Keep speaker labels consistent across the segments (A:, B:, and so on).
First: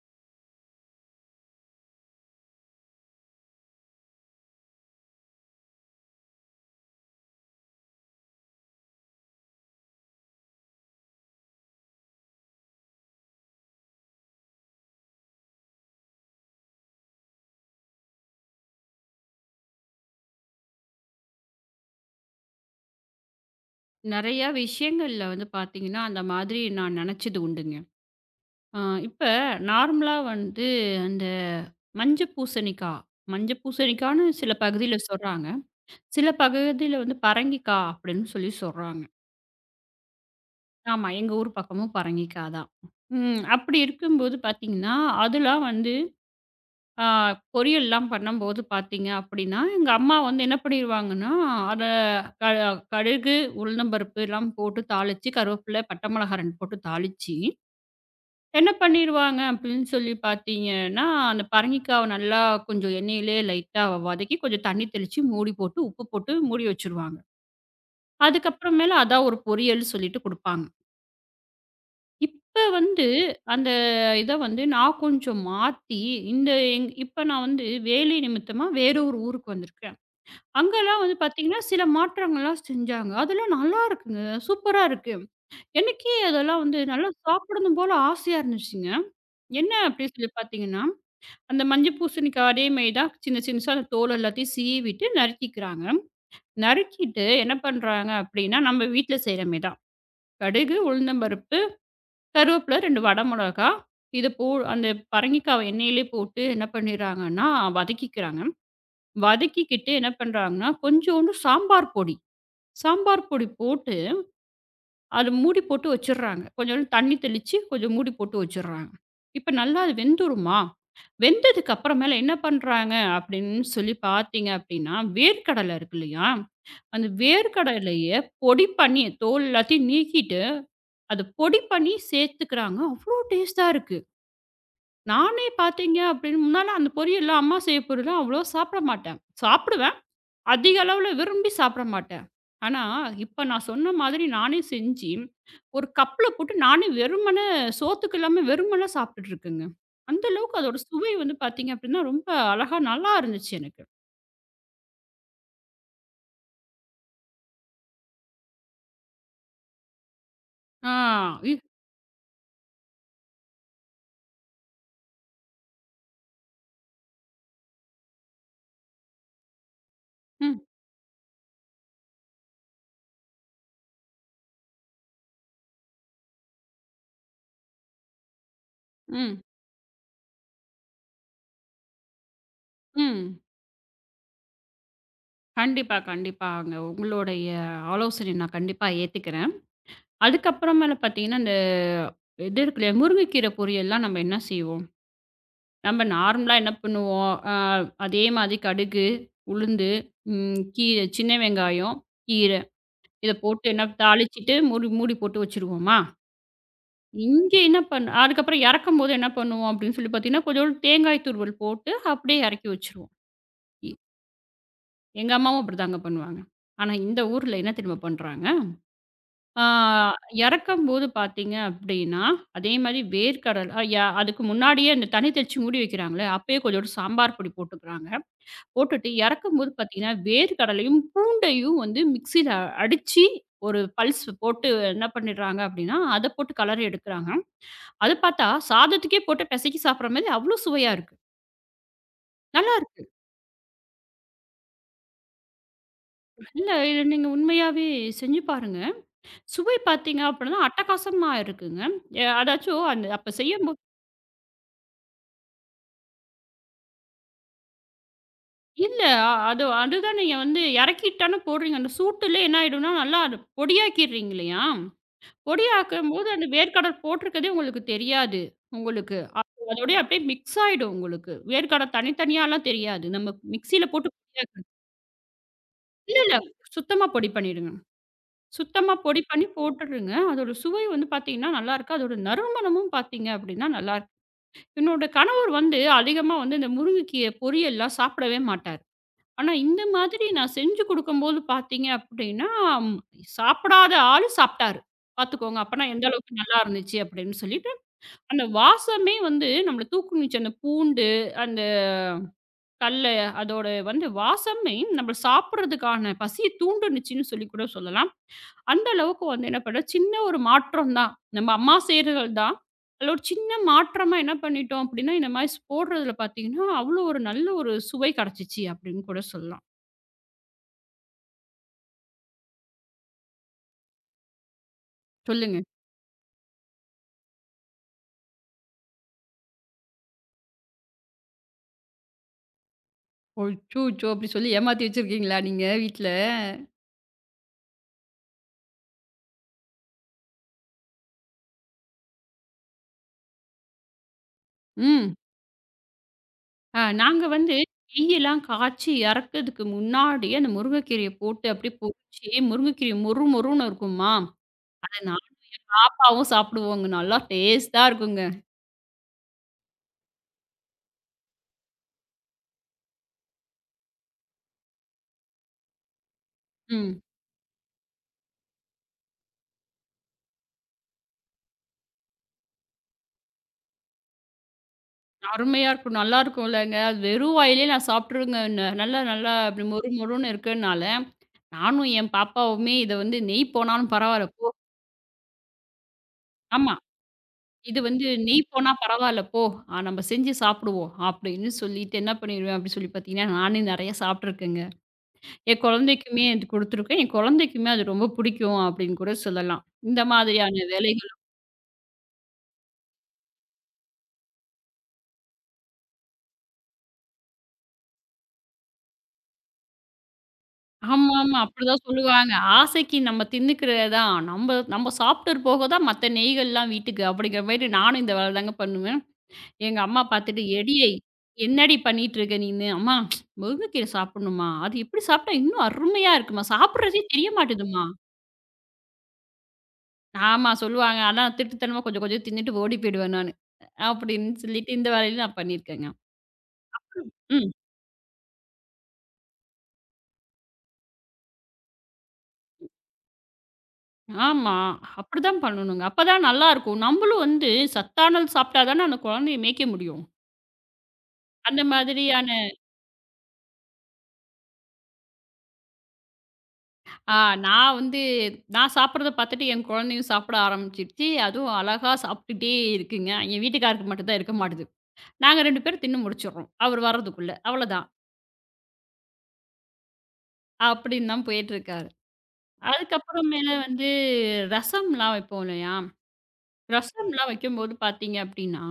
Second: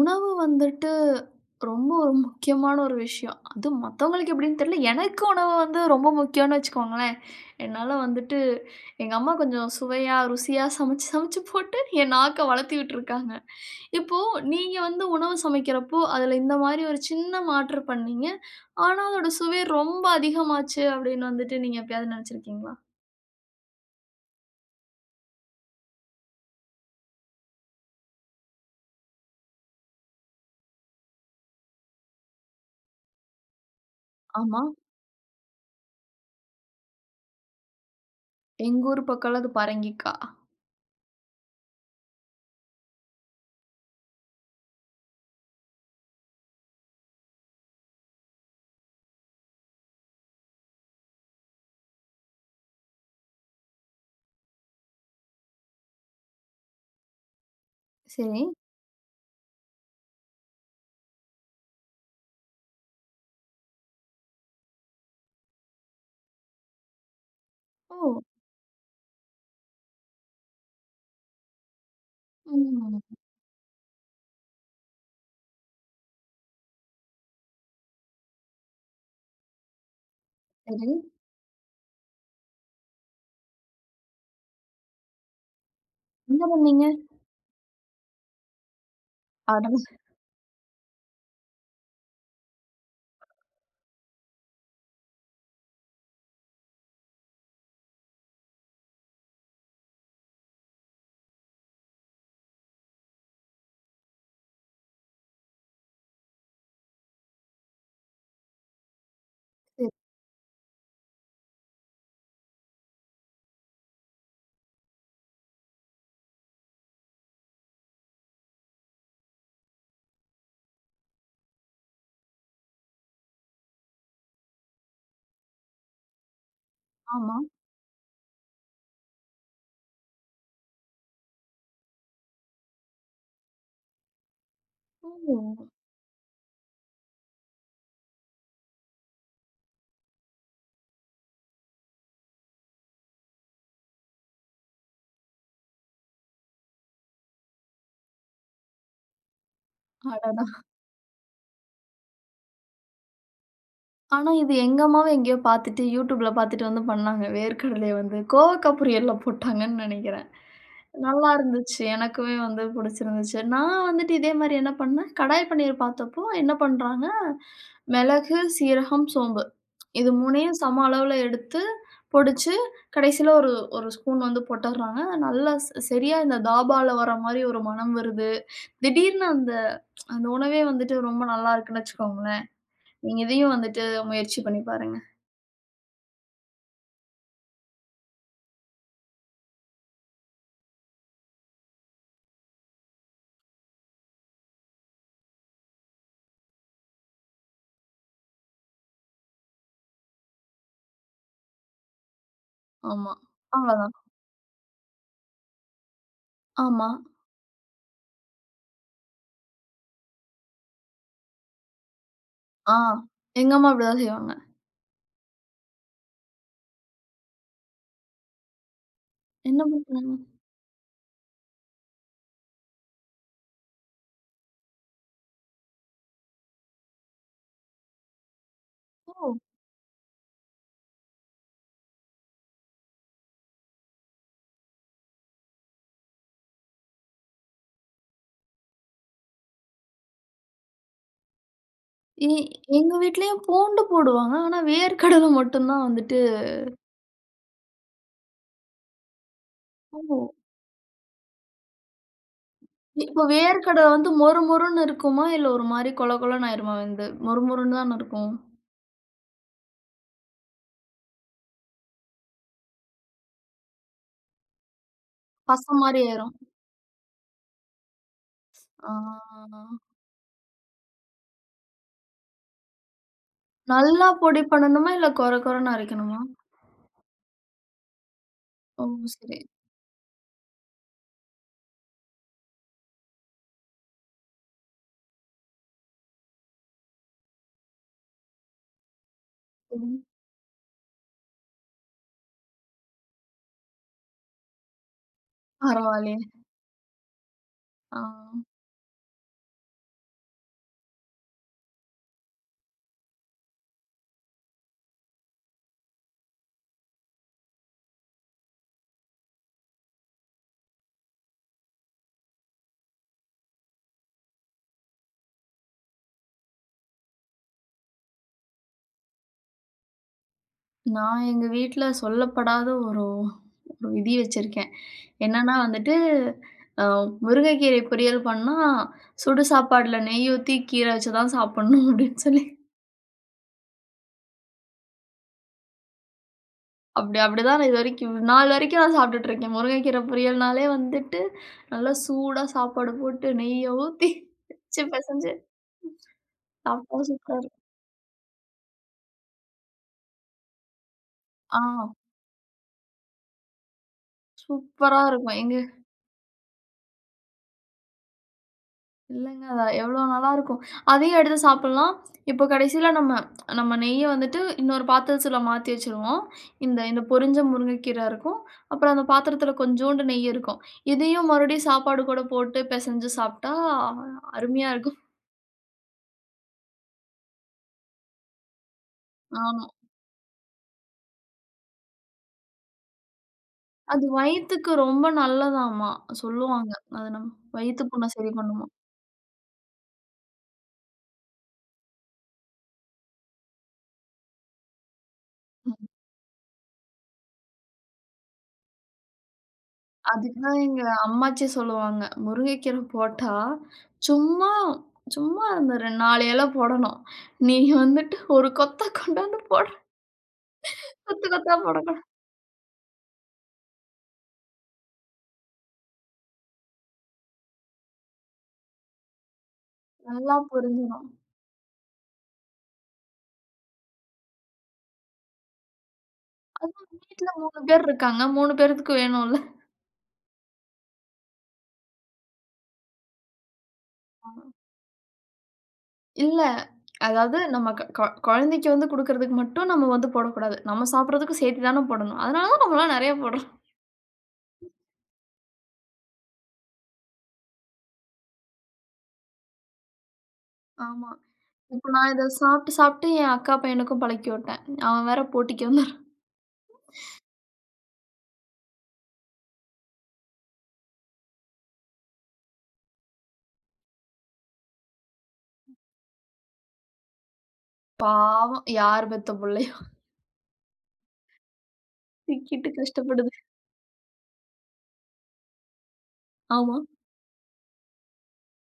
A: உணவு வந்துட்டு ரொம்ப முக்கியமான ஒரு விஷயம். அதுவும் மத்தவங்களுக்கு எப்படின்னு தெரியல. எனக்கு உணவு வந்து ரொம்ப முக்கியம்னு வச்சுக்கோங்களேன். என்னால வந்துட்டு எங்க அம்மா கொஞ்சம் சுவையா, ருசியா சமைச்சு சமைச்சு போட்டு என் நாக்க வளர்த்தி விட்டுருக்காங்க. இப்போ நீங்க வந்து உணவு சமைக்கிறப்போ, அதுல இந்த மாரி ஒரு சின்ன மாற்று பண்ணீங்க. ஆனா அதோட சுவை ரொம்ப அதிகமாச்சு அப்படின்னு வந்துட்டு நீங்க எப்பயாவது நெனச்சிருக்கீங்களா?
B: நெறையா விஷயங்கள்ல வந்து பார்த்தீங்கன்னா, அந்த மாதிரி நான் நெனச்சது உண்டுங்க. அ இப்ப நார்மலா வந்து அந்த மஞ்ச பூசணிக்கா, மஞ்ச பூசணிக்கான்னு சில
A: ஆமா.
B: பகுதியில சொல்றாங்க. சில பகுதியில வந்து பரங்கிக்கா அப்படின்னு சொல்லி
A: எங்க ஊர்
B: சொல்றாங்க.
A: பக்கம்லாம் அது பரங்கிக்காய்.
B: ஆமா, எங்க ஊர் பக்கமும் பரங்கிக்கா தான். ம். அப்படி இருக்கும்போது பார்த்தீங்கன்னா, அதெல்லாம் வந்து ஆ பொரியல்லாம் பண்ணும்போது பார்த்தீங்க அப்படின்னா, எங்க அம்மா வந்து என்ன பண்ணிருவாங்கன்னா, அத க கடுகு, உளுந்தம்பருப்பு எல்லாம் போட்டு தாளிச்சு, கருவேப்பிலை, பட்டை மிளகாய் 2 போட்டு தாளிச்சு,
A: சரி.
B: என்ன பண்ணிருவாங்க அப்படின்னு சொல்லி பார்த்தீங்கன்னா, அந்த பரங்கிக்காவ நல்லா கொஞ்சம் எண்ணெயிலேயே லைட்டா வதக்கி, கொஞ்சம் தண்ணி தெளிச்சு, மூடி போட்டு, உப்பு போட்டு மூடி வச்சுருவாங்க.
A: ஓ!
B: அதுக்கப்புறம் மேல அதான் ஒரு பொரியல்ன்னு சொல்லிட்டு குடுப்பாங்க. இப்ப
A: ம்.
B: வந்து அந்த இத வந்து நான் கொஞ்சம் மாத்தி, இந்த எங் இப்ப நான் வந்து வேலை நிமித்தமா வேற ஒரு ஊருக்கு வந்திருக்கேன்.
A: சரி.
B: அங்கலாம் வந்து பார்த்தீங்கன்னா, சில மாற்றங்கள்லாம் செஞ்சாங்க. அதெல்லாம் நல்லா இருக்குங்க. சூப்பரா இருக்கு. எனக்கே
A: என்ன
B: அதெல்லாம் வந்து
A: பண்ணீங்க?
B: நல்லா சாப்பிடணும் போல ஆசையா இருந்துச்சுங்க.
A: அட!
B: என்ன அப்டி சொல்லி பார்த்தீங்கன்னா, அந்த மஞ்ச பூசணிக்கா அதே மாரி தான் சின்ன சின்னசா அந்த தோல் எல்லாத்தையும் சீவிட்டு நறுக்கிக்கிறாங்க. நறுக்கிட்டு என்ன பண்றாங்க அப்டின்னா, நம்ம வீட்ல செய்ற மாரி தான். கடுகு, உளுந்தம்பருப்பு கருவேப்பில 2 வடை மிளகா. இத போ அந்த பரங்கிக்காவ எண்ணெயிலே போட்டு என்ன பண்ணிறாங்கன்னா, வதக்கிக்கிறாங்க. வதக்கிக்கிட்டு என்ன பண்றாங்கன்னா, கொஞ்சோண்டு சாம்பார் பொடி, சாம்பார் பொடி போட்டு அத மூடி போட்டு வச்சுர்றாங்க. கொஞ்சோண்டு தண்ணி தெளிச்சு, கொஞ்சம் மூடி போட்டு வச்சுர்றாங்க. இப்ப நல்லா அது வெந்துருமா? வெந்ததுக்கு அப்புறமேல என்ன பண்றாங்க அப்படின்னு சொல்லி பார்த்தீங்க அப்படின்னா, வேர்க்கடலை இருக்கு இல்லையா? அந்த
A: ஆமா.
B: வேர்க்கடலைய பொடி பண்ணி தோல் எல்லாத்தையும் நீக்கிட்டு, அத பொடி பண்ணி சேர்த்துக்கிறாங்க. அவ்ளோ டேஸ்ட்டா இருக்கு.
A: ஓ!
B: நானே பார்த்தீங்க அப்படின்னு முன்னால அந்த பொரியல்லாம் அம்மா செய்ய பொரியல்லாம் அவ்வளோ சாப்பிட மாட்டேன். சாப்பிடுவேன். அதிக அளவுல விரும்பி சாப்பிட மாட்டேன். ஆனா, இப்ப நான் சொன்ன மாதிரி நானே செஞ்சு, ஒரு கப்ல போட்டு நானே வெறுமனே சோத்துக்கு இல்லாம வெறுமனே சாப்பிட்டுட்டு இருக்கேங்க. அந்த
A: அடடா!
B: அளவுக்கு அதோட சுவை வந்து பார்த்தீங்க அப்படின்னா, ரொம்ப அழகா நல்லா இருந்துச்சு எனக்கு.
A: ஆனா இது எங்க அம்மாவும் எங்கேயோ பார்த்துட்டு YouTubeல பார்த்துட்டு வந்து பண்ணாங்க. வேர்க்கடலைய வந்து கோவக்கா பொரியல்ல போட்டாங்கன்னு நெனைக்கிறேன்.
B: ஆ.
A: நல்லா
B: இ
A: இருந்துச்சு. எனக்குமே வந்து புடிச்சிருந்துச்சு. நான் வந்துட்டு இதே மாரி என்ன பண்ணேன், கடாய் பன்னீர் பார்த்தப்போ என்ன பண்றாங்க, மிளகு, சீரகம், சோம்பு இது 3யும்
B: ம்,
A: சம அளவுல எடுத்து பொடிச்சு, கடைசியில ஒரு ஒரு ஸ்பூன் வந்து போட்டுர்றாங்க. நல்லா சரியா இந்த தாபால வர மாரி ஒரு மணம் வருது. திடீர்னு
B: ம்,
A: அந்த அந்த உணவே வந்துட்டு ரொம்ப நல்லா இருக்குன்னு வச்சுக்கோங்களேன். நீங்க
B: ம்.
A: இதையும் வந்துட்டு முயற்சி பண்ணி பாருங்க.
B: கண்டிப்பா, கண்டிப்பாங்க. உங்களுடைய ஆலோசனைய நான் கண்டிப்பா ஏத்துக்கிறேன். அதுக்கப்புறமேல பார்த்தீங்கன்னா, அந்த இது இருக்கு இல்லையா, முருங்கைக்கீரை பொரியல்லாம் நம்ம என்ன செய்வோம்? நம்ம நார்மலா என்ன பண்ணுவோம்? அதே மாதிரி கடுகு, உளுந்து, கீரை சின்ன வெங்காயம், கீரை
A: ஆமா.
B: இத போட்டு என்ன
A: அவ்வளதான்.
B: தாளிச்சுட்டு மூடி மூடி போட்டு வச்சுருவோமா?
A: ஆமா.
B: இங்க என்ன பண் அதுக்கப்புறம் இறக்கும்போது என்ன பண்ணுவோம் அப்படின்னு சொல்லி பார்த்தீங்கன்னா, கொஞ்சோண்டு தேங்காய் துருவல் போட்டு அப்படியே இறக்கி
A: ஆ.
B: வச்சுருவோம்.
A: எங்க அம்மா
B: எ
A: அப்படிதான் செய்வாங்க.
B: எங்க அம்மாவும் அப்படிதாங்க பண்ணுவாங்க. ஆனா இந்த ஊர்ல என்ன தெரியுமா பண்றாங்க? ஆ
A: என்ன பண்றாங்க?
B: இறக்கும்போது பார்த்தீங்க அப்படின்னா, அதே மாரி வேர்க்கடல அ ய அதுக்கு முன்னாடியே அந்த தண்ணி தெளிச்சு மூடி வைக்கிறாங்கல்ல, அப்பயே கொஞ்சோண்டு சாம்பார் பொடி போட்டுக்கிறாங்க. போட்டுட்டு
A: ஓ!
B: இறக்கும்போது பார்த்தீங்கன்னா, வேர்க்கடலையும், பூண்டையும் வந்து மிக்ஸியில அடிச்சு ஒரு பல்ஸ் போட்டு என்ன பண்ணிடுறாங்க அப்படின்னா, அத போட்டு கலறி எடுக்குறாங்க. அது பார்த்தா சாதத்துக்கே போட்டு பெசைக்கி சாப்பிடுற மாரி அவ்ளோ சுவையா இருக்கு.
A: எ
B: நல்லா
A: எங்க
B: இருக்கு.
A: வீட்லயும் பூண்டு போடுவாங்க. ஆனா வேர்க்கடலை மட்டும் தான் வந்துட்டு
B: இல்ல இத நீங்க உண்மையாவே செஞ்சு பாருங்க. சுவை
A: ஓ!
B: பார்த்தீங்க அப்படின்னா, அட்டகாசமா இருக்குங்க. அதாச்சும் அந்த
A: இப்ப
B: அப்ப செய்யும்போது
A: வேர்க்கடலை வந்து மொறு மொறுன்னு இருக்குமா? இல்ல ஒரு மாரி கொல கொலன்னு ஆயிருமா வெந்து? மொறு மொறுன்னு தான இருக்கும்.
B: இல்ல. அ அது அதுதான் நீங்க வந்து இறக்கிட்டு தானே போடுறீங்க. அந்த சூட்டுலே என்ன ஆயிடும்னா, நல்லா அது பொடியாக்கிடுறீங்க இல்லையா?
A: பச மாரி
B: பொடியாக்கும்போது
A: ஆயிரும்.
B: அந்த வேர்க்கடல் போட்டிருக்கதே உங்களுக்கு தெரியாது. உங்களுக்கு.
A: ஆ.
B: அதோடயே அப்படியே மிக்ஸ் ஆயிடும் உங்களுக்கு. வேர்க்கடல தனித்தனியாலாம் தெரியாது. நம்ம மிக்ஸியில
A: நல்லா
B: போட்டு
A: பொடி
B: பொடியாக்கணும்.
A: பண்ணணுமா? இல்ல கொர கொரன்னு
B: இல்ல,
A: அரைக்கணுமா?
B: இல்ல. சுத்தமா பொடி பண்ணிடுங்க.
A: ஓ!
B: சுத்தமா பொடி
A: சரி.
B: பண்ணி போட்டுடுங்க. அதோட சுவை வந்து பார்த்தீங்கன்னா, நல்லாருக்கு. அதோட நறுமணமும் பார்த்தீங்க அப்படின்னா, நல்லாருக்கு. என்னோட கணவர் வந்து அதிகமா வந்து இந்த முருங்கைக்கீரை பொரியல்லாம் சாப்பிடவே மாட்டாரு. ஆனா, இந்த
A: ம்.
B: மாதிரி நான் செஞ்சு குடுக்கும்போது பார்த்தீங்க அப்படின்னா, ம் சாப்பிடாத ஆளு சாப்ட்டாரு. பார்த்துக்கோங்க. அப்பனா எந்த
A: பரவாயில்லயே!
B: அளவுக்கு நல்லா இருந்துச்சு அப்படின்னு சொல்லிட்டு,
A: ஆ.
B: அந்த வாசமே வந்து நம்மள தூக்குனுச்சு. அந்த பூண்டு, அந்த கல்லு அதோட வந்து வாசமே நம்ம சாப்பிடுறதுக்கான பசிய தூண்டுனுச்சுன்னு சொல்லி கூட சொல்லலாம். அந்த அளவுக்கு வந்து என்ன பண்ண சின்ன ஒரு மாற்றம் தான். நம்ம அம்மா செய்றதுகள் தான். அதில ஒரு சின்ன மாற்றமா என்ன பண்ணிட்டோம் அப்படின்னா, இந்த மாரி ஸ் போடுறதில பார்த்தீங்கன்னா, அவ்வளோ ஒரு நல்ல ஒரு சுவை கெடைச்சிச்சு அப்படின்னு கூட சொல்லலாம்.
A: நான் எங்க வீட்ல சொல்லப்படாத ஒரு ஒரு விதி வச்சிருக்கேன். என்னன்னா
B: சொல்லுங்க.
A: வந்துட்டு, அ முருங்கைக்கீரை பொரியல் பண்ணா, சுடு சாப்பாடுல நெய் ஊத்தி கீரை வச்சு தான் சாப்பிடணும் அப்படின்னு சொல்லி
B: அச்சச்சோ! அப்படி சொல்லி ஏமாத்தி வச்சிருக்கீங்களா நீங்க வீட்ல?
A: அப்படிதான் நான் இதுவரைக்கும் நாள் வரைக்கும் நான் சாப்பிட்டுட்டு இருக்கேன். முருங்கைக்கீரை பொரியல்னாலே வந்துட்டு, நல்லா சூடா சாப்பாடு போட்டு நெய்ய ஊத்தி வச்சு
B: ம்.
A: பெசஞ்சு சாப்பிட்டா
B: நாங்க
A: சூப்பரா
B: வந்து
A: இருக்கும்.
B: நெய்யெல்லாம் காய்ச்சி இறக்கிறதுக்கு முன்னாடியே அந்த முருங்கைக்கீரைய போட்டு
A: ஆ
B: அப்படியே பொரிச்சு, முருங்கைக்கீரை மொறு மொறுன்னு இருக்குமா, அத
A: சூப்பரா
B: நானும்
A: இருக்கும். எங்க
B: பாப்பாவும் சாப்பிடுவோங்க. நல்லா டேஸ்ட்டா இருக்குங்க.
A: இல்லங்க. எவ்வளோ நல்லாருக்கும். அதையும் எடுத்து சாப்பிடலாம். இப்போ கடைசியில நம்ம நம்ம நெய்ய வந்துட்டு இன்னொரு பாத்திரத்துல மாத்தி வச்சுருவோம். இந்த
B: ம்.
A: இந்த பொரிஞ்ச முருங்கைக்கீரை இருக்கும். அப்புறம் அந்த பாத்திரத்துல கொஞ்சோண்டு நெய் இருக்கும். இதையும் மறுபடியும் சாப்பாடு கூட போட்டு பெசஞ்சு சாப்பிட்டா அருமையா இருக்கும்.
B: அருமையா இருக்கும். நல்லா இருக்கும்லங்க. அது வெறும் வாயிலேயே நான் சாப்பிட்டுருவேங்க. ந நல்லா நல்லா அப்படி
A: ஆமா.
B: மொறு மொறுன்னு இருக்கனால, நானும் என் பாப்பாவுமே இத வந்து நெய் போனாலும்
A: அது
B: பரவால்ல போ
A: வயித்துக்கு ரொம்ப நல்லதாமா சொல்லுவாங்க.
B: ஆமா.
A: அது நம்ம
B: இது
A: வயித்து
B: வந்து
A: புண்ண சரி
B: "நீ போனா
A: பண்ணுமாம்.
B: பரவால்ல போ. நம்ம செஞ்சு சாப்பிடுவோம்." அப்படின்னு சொல்லிட்டு என்ன பண்ணிருவேன் அப்படின்னு சொல்லி பார்த்தீங்கன்னா, நானே நெறைய சாப்பிட்டுருக்கேங்க. என்
A: ம்.
B: குழந்தைக்குமே அது குடுத்துருக்கேன். என் குழந்தைக்குமே அது ரொம்ப பிடிக்கும் அப்படின்னு கூட சொல்லலாம். இந்த
A: அதுக்கு தான்
B: மாதிரியான
A: எங்க
B: வேலைகள்
A: அம்மாச்சி சொல்லுவாங்க. "முருங்கைக்கீரை போட்டா, சும்மா சும்மா அந்த 2 4 இலை போடணும். நீ வந்துட்டு ஒரு கொத்த கொண்டாந்து போட கொத்து
B: ஆமாமா.
A: கொத்தா
B: அப்படிதான்
A: போடக்கூடாது.
B: சொல்லுவாங்க. ஆசைக்கு நம்ம தின்னுக்கிறது தான். நம்ம நம்ம சாப்பிட்டுட்டு போக தான் மத்த நெய்கள்லாம் வீட்டுக்கு அப்படிங்கிற மாரி நானும் இந்த வேலை தாங்க பண்ணுவேன். எங்க அம்மா
A: நல்லா
B: பார்த்துட்டு, "எடியேய்!
A: பொரிஞ்சிரும்."
B: என்னடி பண்ணிட்டு இருக்க நீனு?" "அம்மா முருங்கைக்கீரை சாப்பிடணும்மா. அது எப்படி சாப்பிட்டா இன்னும் அருமையா இருக்கும்மா.
A: அதுவும்
B: சாப்பிடுறதே
A: வீட்ல
B: தெரிய
A: 3
B: மாட்டேதும்மா."
A: பேர் இருக்காங்க. 3 பேத்துக்கு வேணும்ல.
B: ஆமா சொல்லுவாங்க. ஆனா திருட்டுத்தனமா கொஞ்சம் கொஞ்சம் தின்னுட்டு ஓடி போயிடுவேன் நானு. அப்படின்னு சொல்லிட்டு இந்த வேலையில நான் பண்ணியிருக்கேங்க.
A: இல்ல. அதாவது
B: ம்.
A: நம்ம க கொ குழந்தைக்கு வந்து குடுக்குறதுக்கு மட்டும் நம்ம வந்து போடக்கூடாது. நம்ம சாப்பிடுறதுக்கும் சேர்த்து தானே போடணும். அதனால தான் நம்மலாம் நெறைய போடுறோம்.
B: ஆமா. அப்படிதான் பண்ணணுங்க. அப்பதான் நல்லாருக்கும். நம்மளும் வந்து சத்தானது சாப்பிட்டா தானே அந்த குழந்தைய மேய்க்க முடியும்.
A: ஆமா.
B: அந்த
A: இப்ப நான் இத
B: மாதிரியான
A: சாப்பிட்டு சாப்பிட்டு என் அக்கா பையனுக்கும் பழக்கி விட்டேன். அவன் வேற போட்டிக்கு வந்துருக்கான்.
B: ஆ நான் வந்து நான் சாப்பிடுறத பார்த்துட்டு என் குழந்தையும் சாப்பிட ஆரம்பிச்சுருச்சு. அதுவும் அழகா சாப்பிட்டுட்டே இருக்குங்க. என் வீட்டுக்காரருக்கு மட்டும் தான் இருக்க மாட்டுது. நாங்க 2 பேரும் தின்னு முடிச்சுடுறோம். அவர் வர்றதுக்குள்ள. அவ்வளோதான்.
A: பாவம் யார் பெத்த புள்ள
B: அப்படின்னு தான் போயிட்டுருக்காரு.
A: சிக்கிட்டு
B: அதுக்கப்புறம்
A: கஷ்டப்படுது.
B: மேல வந்து ரசம்லாம் வைப்போம் இல்லையா?
A: ஆமா.
B: ரசம்லாம் வைக்கும்போது பார்த்தீங்க அப்படின்னா,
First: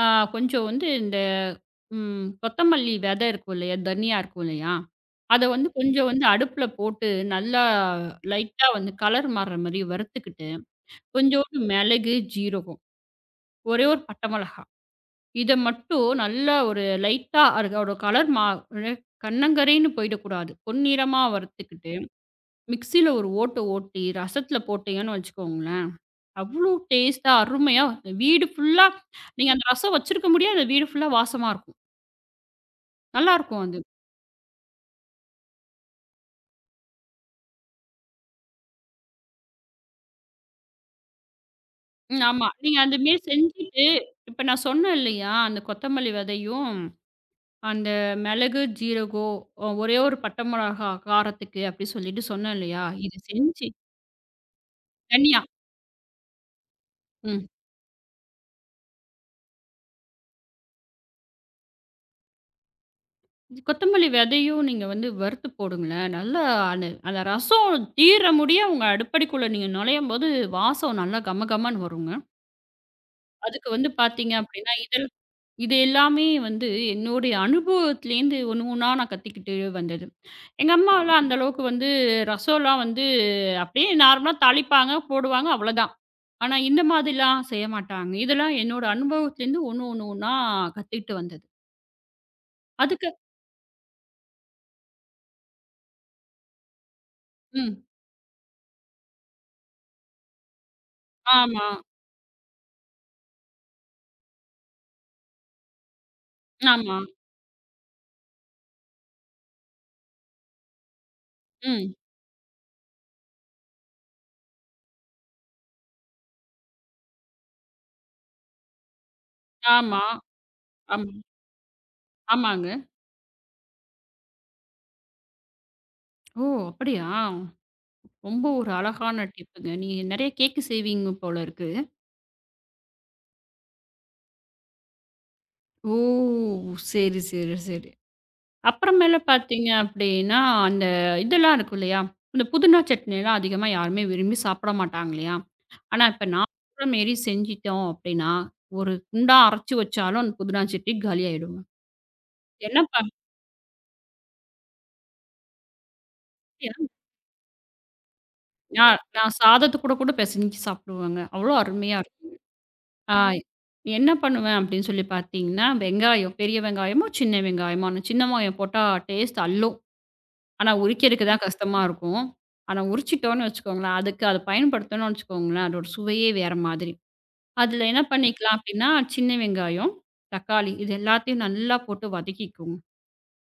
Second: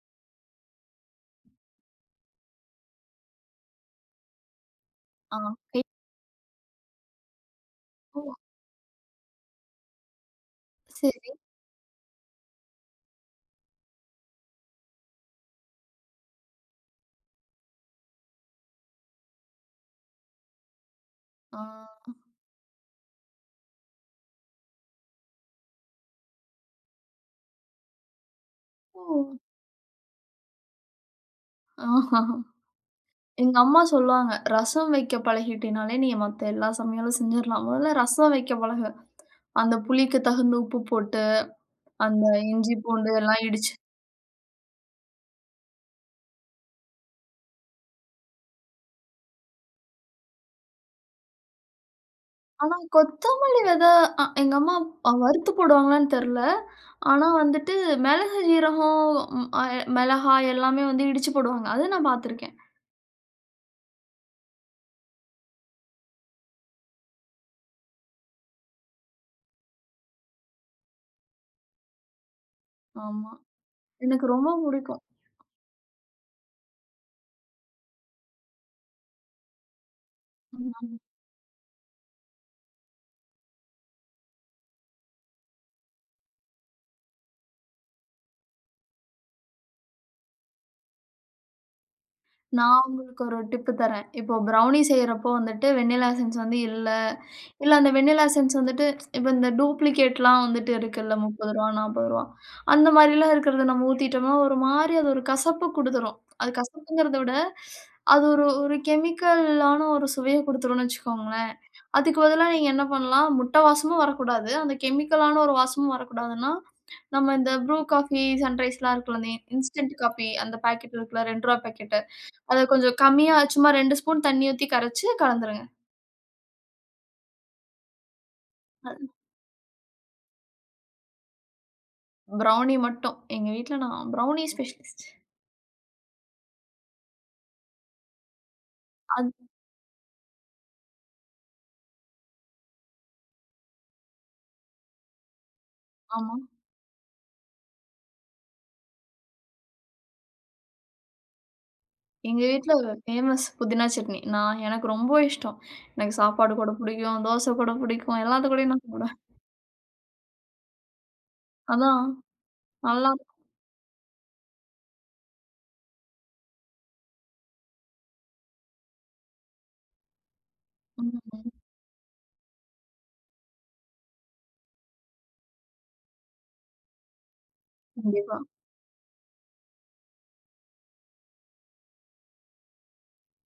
B: ஆ கொஞ்சம் வந்து இந்த கொத்தமல்லி விதை இருக்கும் இல்லையா? தனியா இருக்கும் இல்லையா?
A: ஆ.
B: அத வந்து கொஞ்சம் வந்து அடுப்புல போட்டு நல்லா
A: இப்போ
B: லைட்டா வந்து கலர் மாறுற மாரி வறுத்துக்கிட்டு,
A: சரி.
B: கொஞ்சோண்டு மிளகு, ஜீரகம், ஒரே ஒரு பட்டை மிளகா, இத மட்டும் நல்லா ஒரு லைட்டா அதோட கலர் மா கண்ணங்கரேன்னு போயிடக்கூடாது. பொன்னிறமா
A: ஆ
B: வறுத்துக்கிட்டு மிக்ஸியில ஒரு ஓட்ட ஓட்டி, ரசத்தில போட்டீங்கன்னு வச்சுக்கோங்களேன், அவ்ளோ டேஸ்ட்டா அருமையா வீடு ஃபுல்லா
A: ஓ!
B: நீங்க அந்த ரசம் வச்சிருக்க முடியாது. அந்த வீடு ஃபுல்லா வாசமா இருக்கும்.
A: ஆஹா! எங்க
B: நல்லாருக்கும் அது.
A: அம்மா சொல்லுவாங்க, "ரசம் வைக்க பழகிட்டினாலே நீ மத்த எல்லா சமையலும் செஞ்சிரலாம். முதல்ல ரசம் வைக்க பழகு. அந்த புளிக்கு தகுந்த உப்பு போட்டு,
B: ம்
A: அந்த
B: ஆமா.
A: இஞ்சி,
B: நீங்க அந்த
A: பூண்டு
B: மாரி
A: எல்லாம் இடிச்சு."
B: செஞ்சுட்டு இப்ப நான் சொன்னேன் இல்லையா, அந்த கொத்தமல்லி விதையும், அந்த மிளகு, ஜீரகம் ஒரே ஒரு பட்டை மிளகா காரத்துக்கு அப்டி சொல்லிட்டு சொன்னேன்
A: ஆனா
B: இல்லையா, இது
A: கொத்தமல்லி
B: செஞ்சு
A: வித அ எங்க அம்மா
B: தனியா.
A: வறுத்து போடுவாங்களான்னு தெரியல. ஆனா
B: ம்.
A: வந்துட்டு மிளகு, ஜீரகம், ம் அ மிளகாய் எல்லாமே வந்து இடிச்சு போடுவாங்க. அது நான் பார்த்துருக்கேன்.
B: இது கொத்தமல்லி விதையும் நீங்க வந்து வறுத்து போடுங்களேன். நல்லா அந்த அந்த ரசம் தீர முடிய உங்க அடுப்படிக்குள்ள நீங்க நுழையும்போது, வாசம் நல்லா கமகமன்னு வருங்க.
A: ஆமா.
B: அதுக்கு வந்து
A: எனக்கு
B: பார்த்தீங்க
A: ரொம்ப
B: அப்படின்னா,
A: புடிக்கும்.
B: இதழ் இது எல்லாமே வந்து என்னுடைய அனுபவத்திலேருந்து ஒண்ணு ஒண்ணா நான் கத்துக்கிட்டு வந்தது. எங்க அம்மாலாம் அந்த அளவுக்கு வந்து ரசம்லாம் வந்து அப்படியே நார்மலா தாளிப்பாங்க, போடுவாங்க அவ்வளோதான். ஆனா இந்த மாதிரிலாம் செய்ய மாட்டாங்க. இதெல்லாம் என்னோட அனுபவத்திலேருந்து ஒண்ணு ஒண்ணு ஒண்ணா கத்துக்கிட்டு வந்தது.
A: நான்
B: அதுக்கு
A: உங்களுக்கு ஒரு டிப்பு தரேன். இப்போ ப்ரௌனி செய்றப்போ வந்துட்டு வெண்ணிலா எசன்ஸ் வந்து இல்ல,
B: ம்.
A: அந்த வெண்ணிலா எசன்ஸ் வந்துட்டு இப்ப இந்த டூப்ளிகேட்லாம் வந்துட்டு இருக்குல்ல ரூ. 30,
B: ஆமா,
A: ரூ. 40 அந்த மாரிலாம் இருக்கிறத நம்ம ஊத்திட்டோம்னா, ஒரு மாரி அது ஒரு கசப்பு குடுத்துரும். அது
B: ஆமா.
A: கசப்புங்கிறத விட, அது ஒரு ஒரு கெமிக்கலான ஒரு சுவைய குடுத்துரும்னு வச்சுக்கோங்களேன்.
B: ம்.
A: அதுக்கு பதிலா நீங்க என்ன பண்ணலாம், முட்டை வாசமும் வரக்கூடாது. அந்த கெமிக்கலான ஒரு வாசமும் வரக்கூடாதுன்னா, நம்ம இந்த ப்ரூ காஃபி, சன்ரைஸ்லாம் இருக்குல்ல, அந்த இன்ஸ்டன்ட்
B: ஆமா.
A: காஃபி அந்த பாக்கெட்
B: ஆமா.
A: இருக்குல்ல ரூ. 2 பாக்கெட்டு அத
B: ஆமாங்க.
A: கொஞ்சம் கம்மியா சும்மா 2 ஸ்பூன் தண்ணி ஊத்தி கரைச்சு கலந்துருங்க.
B: ஓ! அப்படியா? ரொம்ப ஒரு
A: அது
B: அழகான டிப்புங்க. நீங்க நெறைய கேக்கு செய்வீங்க போல இருக்கு.
A: ப்ரௌனி மட்டும். எங்க வீட்ல நான் ப்ரௌனி ஸ்பெஷலிஸ்ட்.
B: ஓ! சரி, சரி, சரி. அப்புறமேல
A: அது
B: பார்த்தீங்க அப்படின்னா, அந்த இதெல்லாம் இருக்கும் இல்லையா? இந்த புதினா சட்னிலாம் அதிகமா யாருமே விரும்பி சாப்பிட மாட்டாங்க இல்லையா? ஆனா, இப்ப
A: ஆமா.
B: நான் சொல்ற மாரி செஞ்சுட்டோம் அப்படின்னா, ஒரு குண்டா அரைச்சு வச்சாலும் அந்த புதினா சட்னி காலியாயிடுங்க.
A: எங்க வீட்ல
B: என்ன
A: ஃபேமஸ் புதினா சட்னி. நான் எனக்கு ரொம்ப இஷ்டம். எனக்கு சாப்பாடு கூட
B: பண்ணியா
A: பிடிக்கும், தோசை கூட பிடிக்கும், எல்லாத்து கூடயும் நான்
B: நான்
A: சாப்பிடுவேன்.
B: நான் சாதத்து கூட கூட பெசஞ்சு சாப்பிடுவேங்க. அவ்வளோ அருமையா
A: அதான்
B: இருக்கும்.
A: நல்லா
B: ஆ ம். என்ன பண்ணுவேன் அப்படின்னு சொல்லி பார்த்தீங்கன்னா, வெங்காயம் பெரிய வெங்காயமோ, சின்ன வெங்காயமோ, அந்த சின்ன வெங்காயம் போட்டா டேஸ்ட் அல்லும். ஆனா
A: ம்,
B: உரிக்கிறதுக்கு தான்
A: ம்.
B: கஷ்டமா இருக்கும். ஆனா உரிச்சிட்டோம்னு வச்சுக்கோங்களேன், அதுக்கு அத பயன்படுத்தணும்னு வச்சுக்கோங்களேன், அதோட சுவையே வேற மாதிரி. அதில என்ன
A: கண்டிப்பா.
B: பண்ணிக்கலாம் அப்படின்னா, சின்ன வெங்காயம், தக்காளி இது எல்லாத்தையும் நல்லா போட்டு வதக்கிக்குவோம்.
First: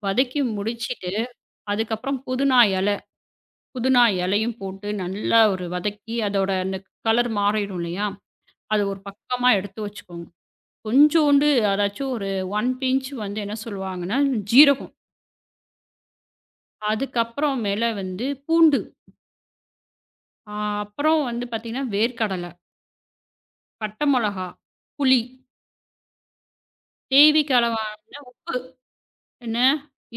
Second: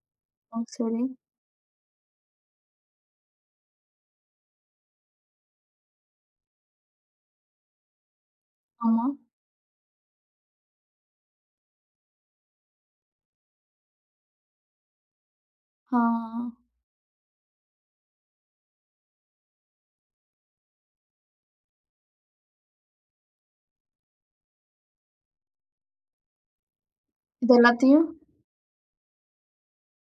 B: வதக்கி
A: ஆ சரி.
B: முடிச்சுட்டு, அதுக்கப்புறம் புதினா இலை புதினா இலையும் போட்டு நல்லா ஒரு வதக்கி அதோட அந்த கலர் மாறிடும் இல்லையா? அது ஒரு
A: ஆமா.
B: பக்கமா எடுத்து வச்சுக்கோங்க. கொஞ்சோண்டு அதாச்சும் ஒரு 1 பிஞ்ச் வந்து என்ன சொல்லுவாங்கன்னா, ஜீரகம்.
A: ஆ
B: அதுக்கப்புறம் மேல வந்து பூண்டு. அ அப்புறம் வந்து பார்த்தீங்கன்னா, வேர்க்கடலை, பட்டை மிளகா, புளி, தேவைக்கு
A: இது
B: அளவான
A: எல்லாத்தையும்
B: உப்பு. என்ன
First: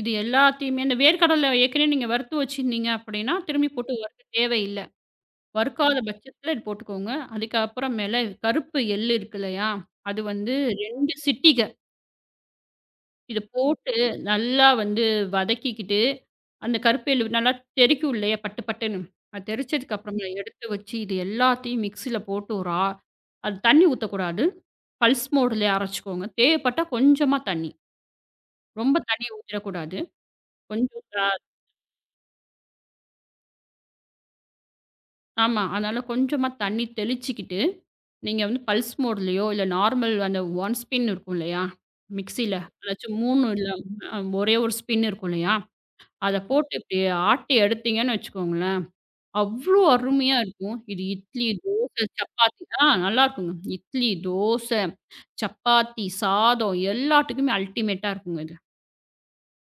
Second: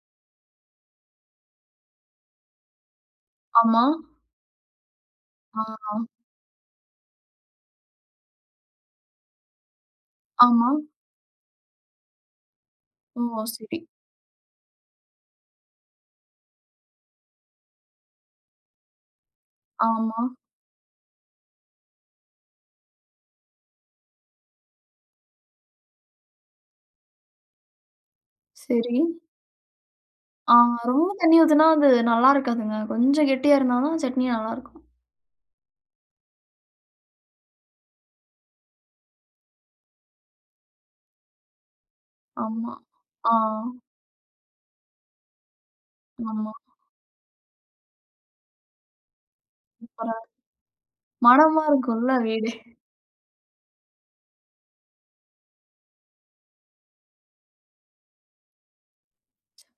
B: இது எல்லாத்தையுமே இந்த வேர்க்கடலை ஏற்கனவே நீங்க வறுத்து வச்சிருந்தீங்க அப்படின்னா, திரும்பி
A: ஆமா.
B: போட்டு வறுக்க தேவையில்ல.
A: ஆ
B: வறுக்காத பட்சத்தில இது போட்டுக்கோங்க. அதுக்கப்புறம் மேல கருப்பு எள்ளு இருக்கு இல்லையா? அது வந்து
A: ஆமா.
B: 2 சிட்டிக
A: ஓ!
B: இத
A: சரி.
B: போட்டு நல்லா வந்து வதக்கிக்கிட்டு, அந்த கருப்பேலு நல்லா தெறிக்கும் இல்லையா பட்டு பட்டுன்னு. அது தெறிச்சதுக்கு
A: ஆமா.
B: அப்புறமா எடுத்து வச்சு, இது எல்லாத்தையும் மிக்ஸியில போட்டு ஒரு அது தண்ணி ஊத்தக்கூடாது. பல்ஸ் மோடுலயே அரைச்சுக்கோங்க. தேவைப்பட்டா கொஞ்சமா தண்ணி. ரொம்ப
A: சரி.
B: தண்ணி ஊத்திறக்கூடாது.
A: ஆ
B: கொஞ்சம்
A: ரொம்ப தண்ணி ஊத்துனா அது நல்லா இருக்காதுங்க. கொஞ்சம் கெட்டியா இருந்தா தான் சட்னி நல்லாருக்கும்.
B: ஆமா. அதனால கொஞ்சமா தண்ணி தெளிச்சுக்கிட்டு, நீங்க வந்து பல்ஸ் மோடுலயோ இல்ல நார்மல் அந்த 1 ஸ்பின் இருக்கும் இல்லையா? மிக்ஸியில.
A: ஆமா.
B: அதாச்சும்
A: ஆ,
B: 3 இல்ல ஒரே ஒரு ஸ்பின் இருக்கும் இல்லையா? அத
A: ஆமா.
B: போட்டு இப்படி ஆட்டி எடுத்தீங்கன்னு வச்சுக்கோங்களேன் அவ்ளோ
A: சூப்பரா
B: அருமையா இருக்கும். இது இட்லி,
A: மணமா
B: தோசை,
A: இருக்கும்ல வீடே.
B: சப்பாத்தி நல்லாருக்குங்க. இட்லி, தோசை, சப்பாத்தி, சாதம் எல்லாத்துக்குமே அல்டிமேட்டா இருக்குங்க இது.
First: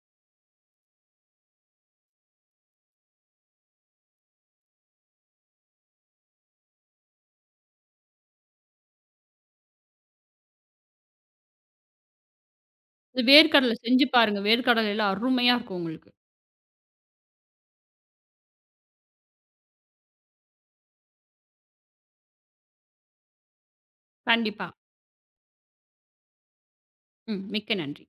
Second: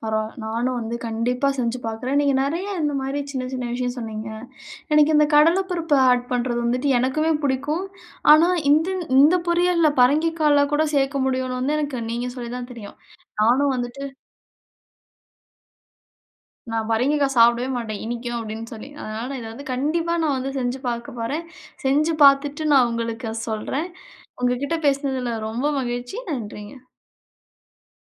A: பரவால்ல. நானும் வந்து கண்டிப்பா செஞ்சு பார்க்குறேன். நீங்க நெறைய இந்த மாரி சின்ன சின்ன விஷயம் சொன்னீங்க. எனக்கு இந்த கடல பருப்பு ஆட் பண்றது வந்துட்டு எனக்குமே பிடிக்கும். ஆனா இந்த இந்த பொரியல்ல பரங்கிக்காய்ல கூட சேர்க்க முடியும்னு வந்து எனக்கு நீங்க சொல்லி தான் தெரியும்.
B: இது
A: நானும்
B: வேர்க்கடல
A: வந்துட்டு
B: செஞ்சு பாருங்க. வேர்க்கடலைல அருமையா இருக்கும் உங்களுக்கு.
A: நான் பரங்கிக்காய் சாப்பிடவே மாட்டேன் இனிக்கும் அப்படின்னு சொல்லி. அதனால இத வந்து கண்டிப்பா நான் வந்து செஞ்சு பார்க்க போறேன். செஞ்சு பார்த்துட்டு நான் உங்களுக்கு சொல்றேன்.
B: கண்டிப்பா.
A: உங்ககிட்ட பேசினதுல ரொம்ப மகிழ்ச்சி. நன்றிங்க.
B: ம். மிக்க நன்றி.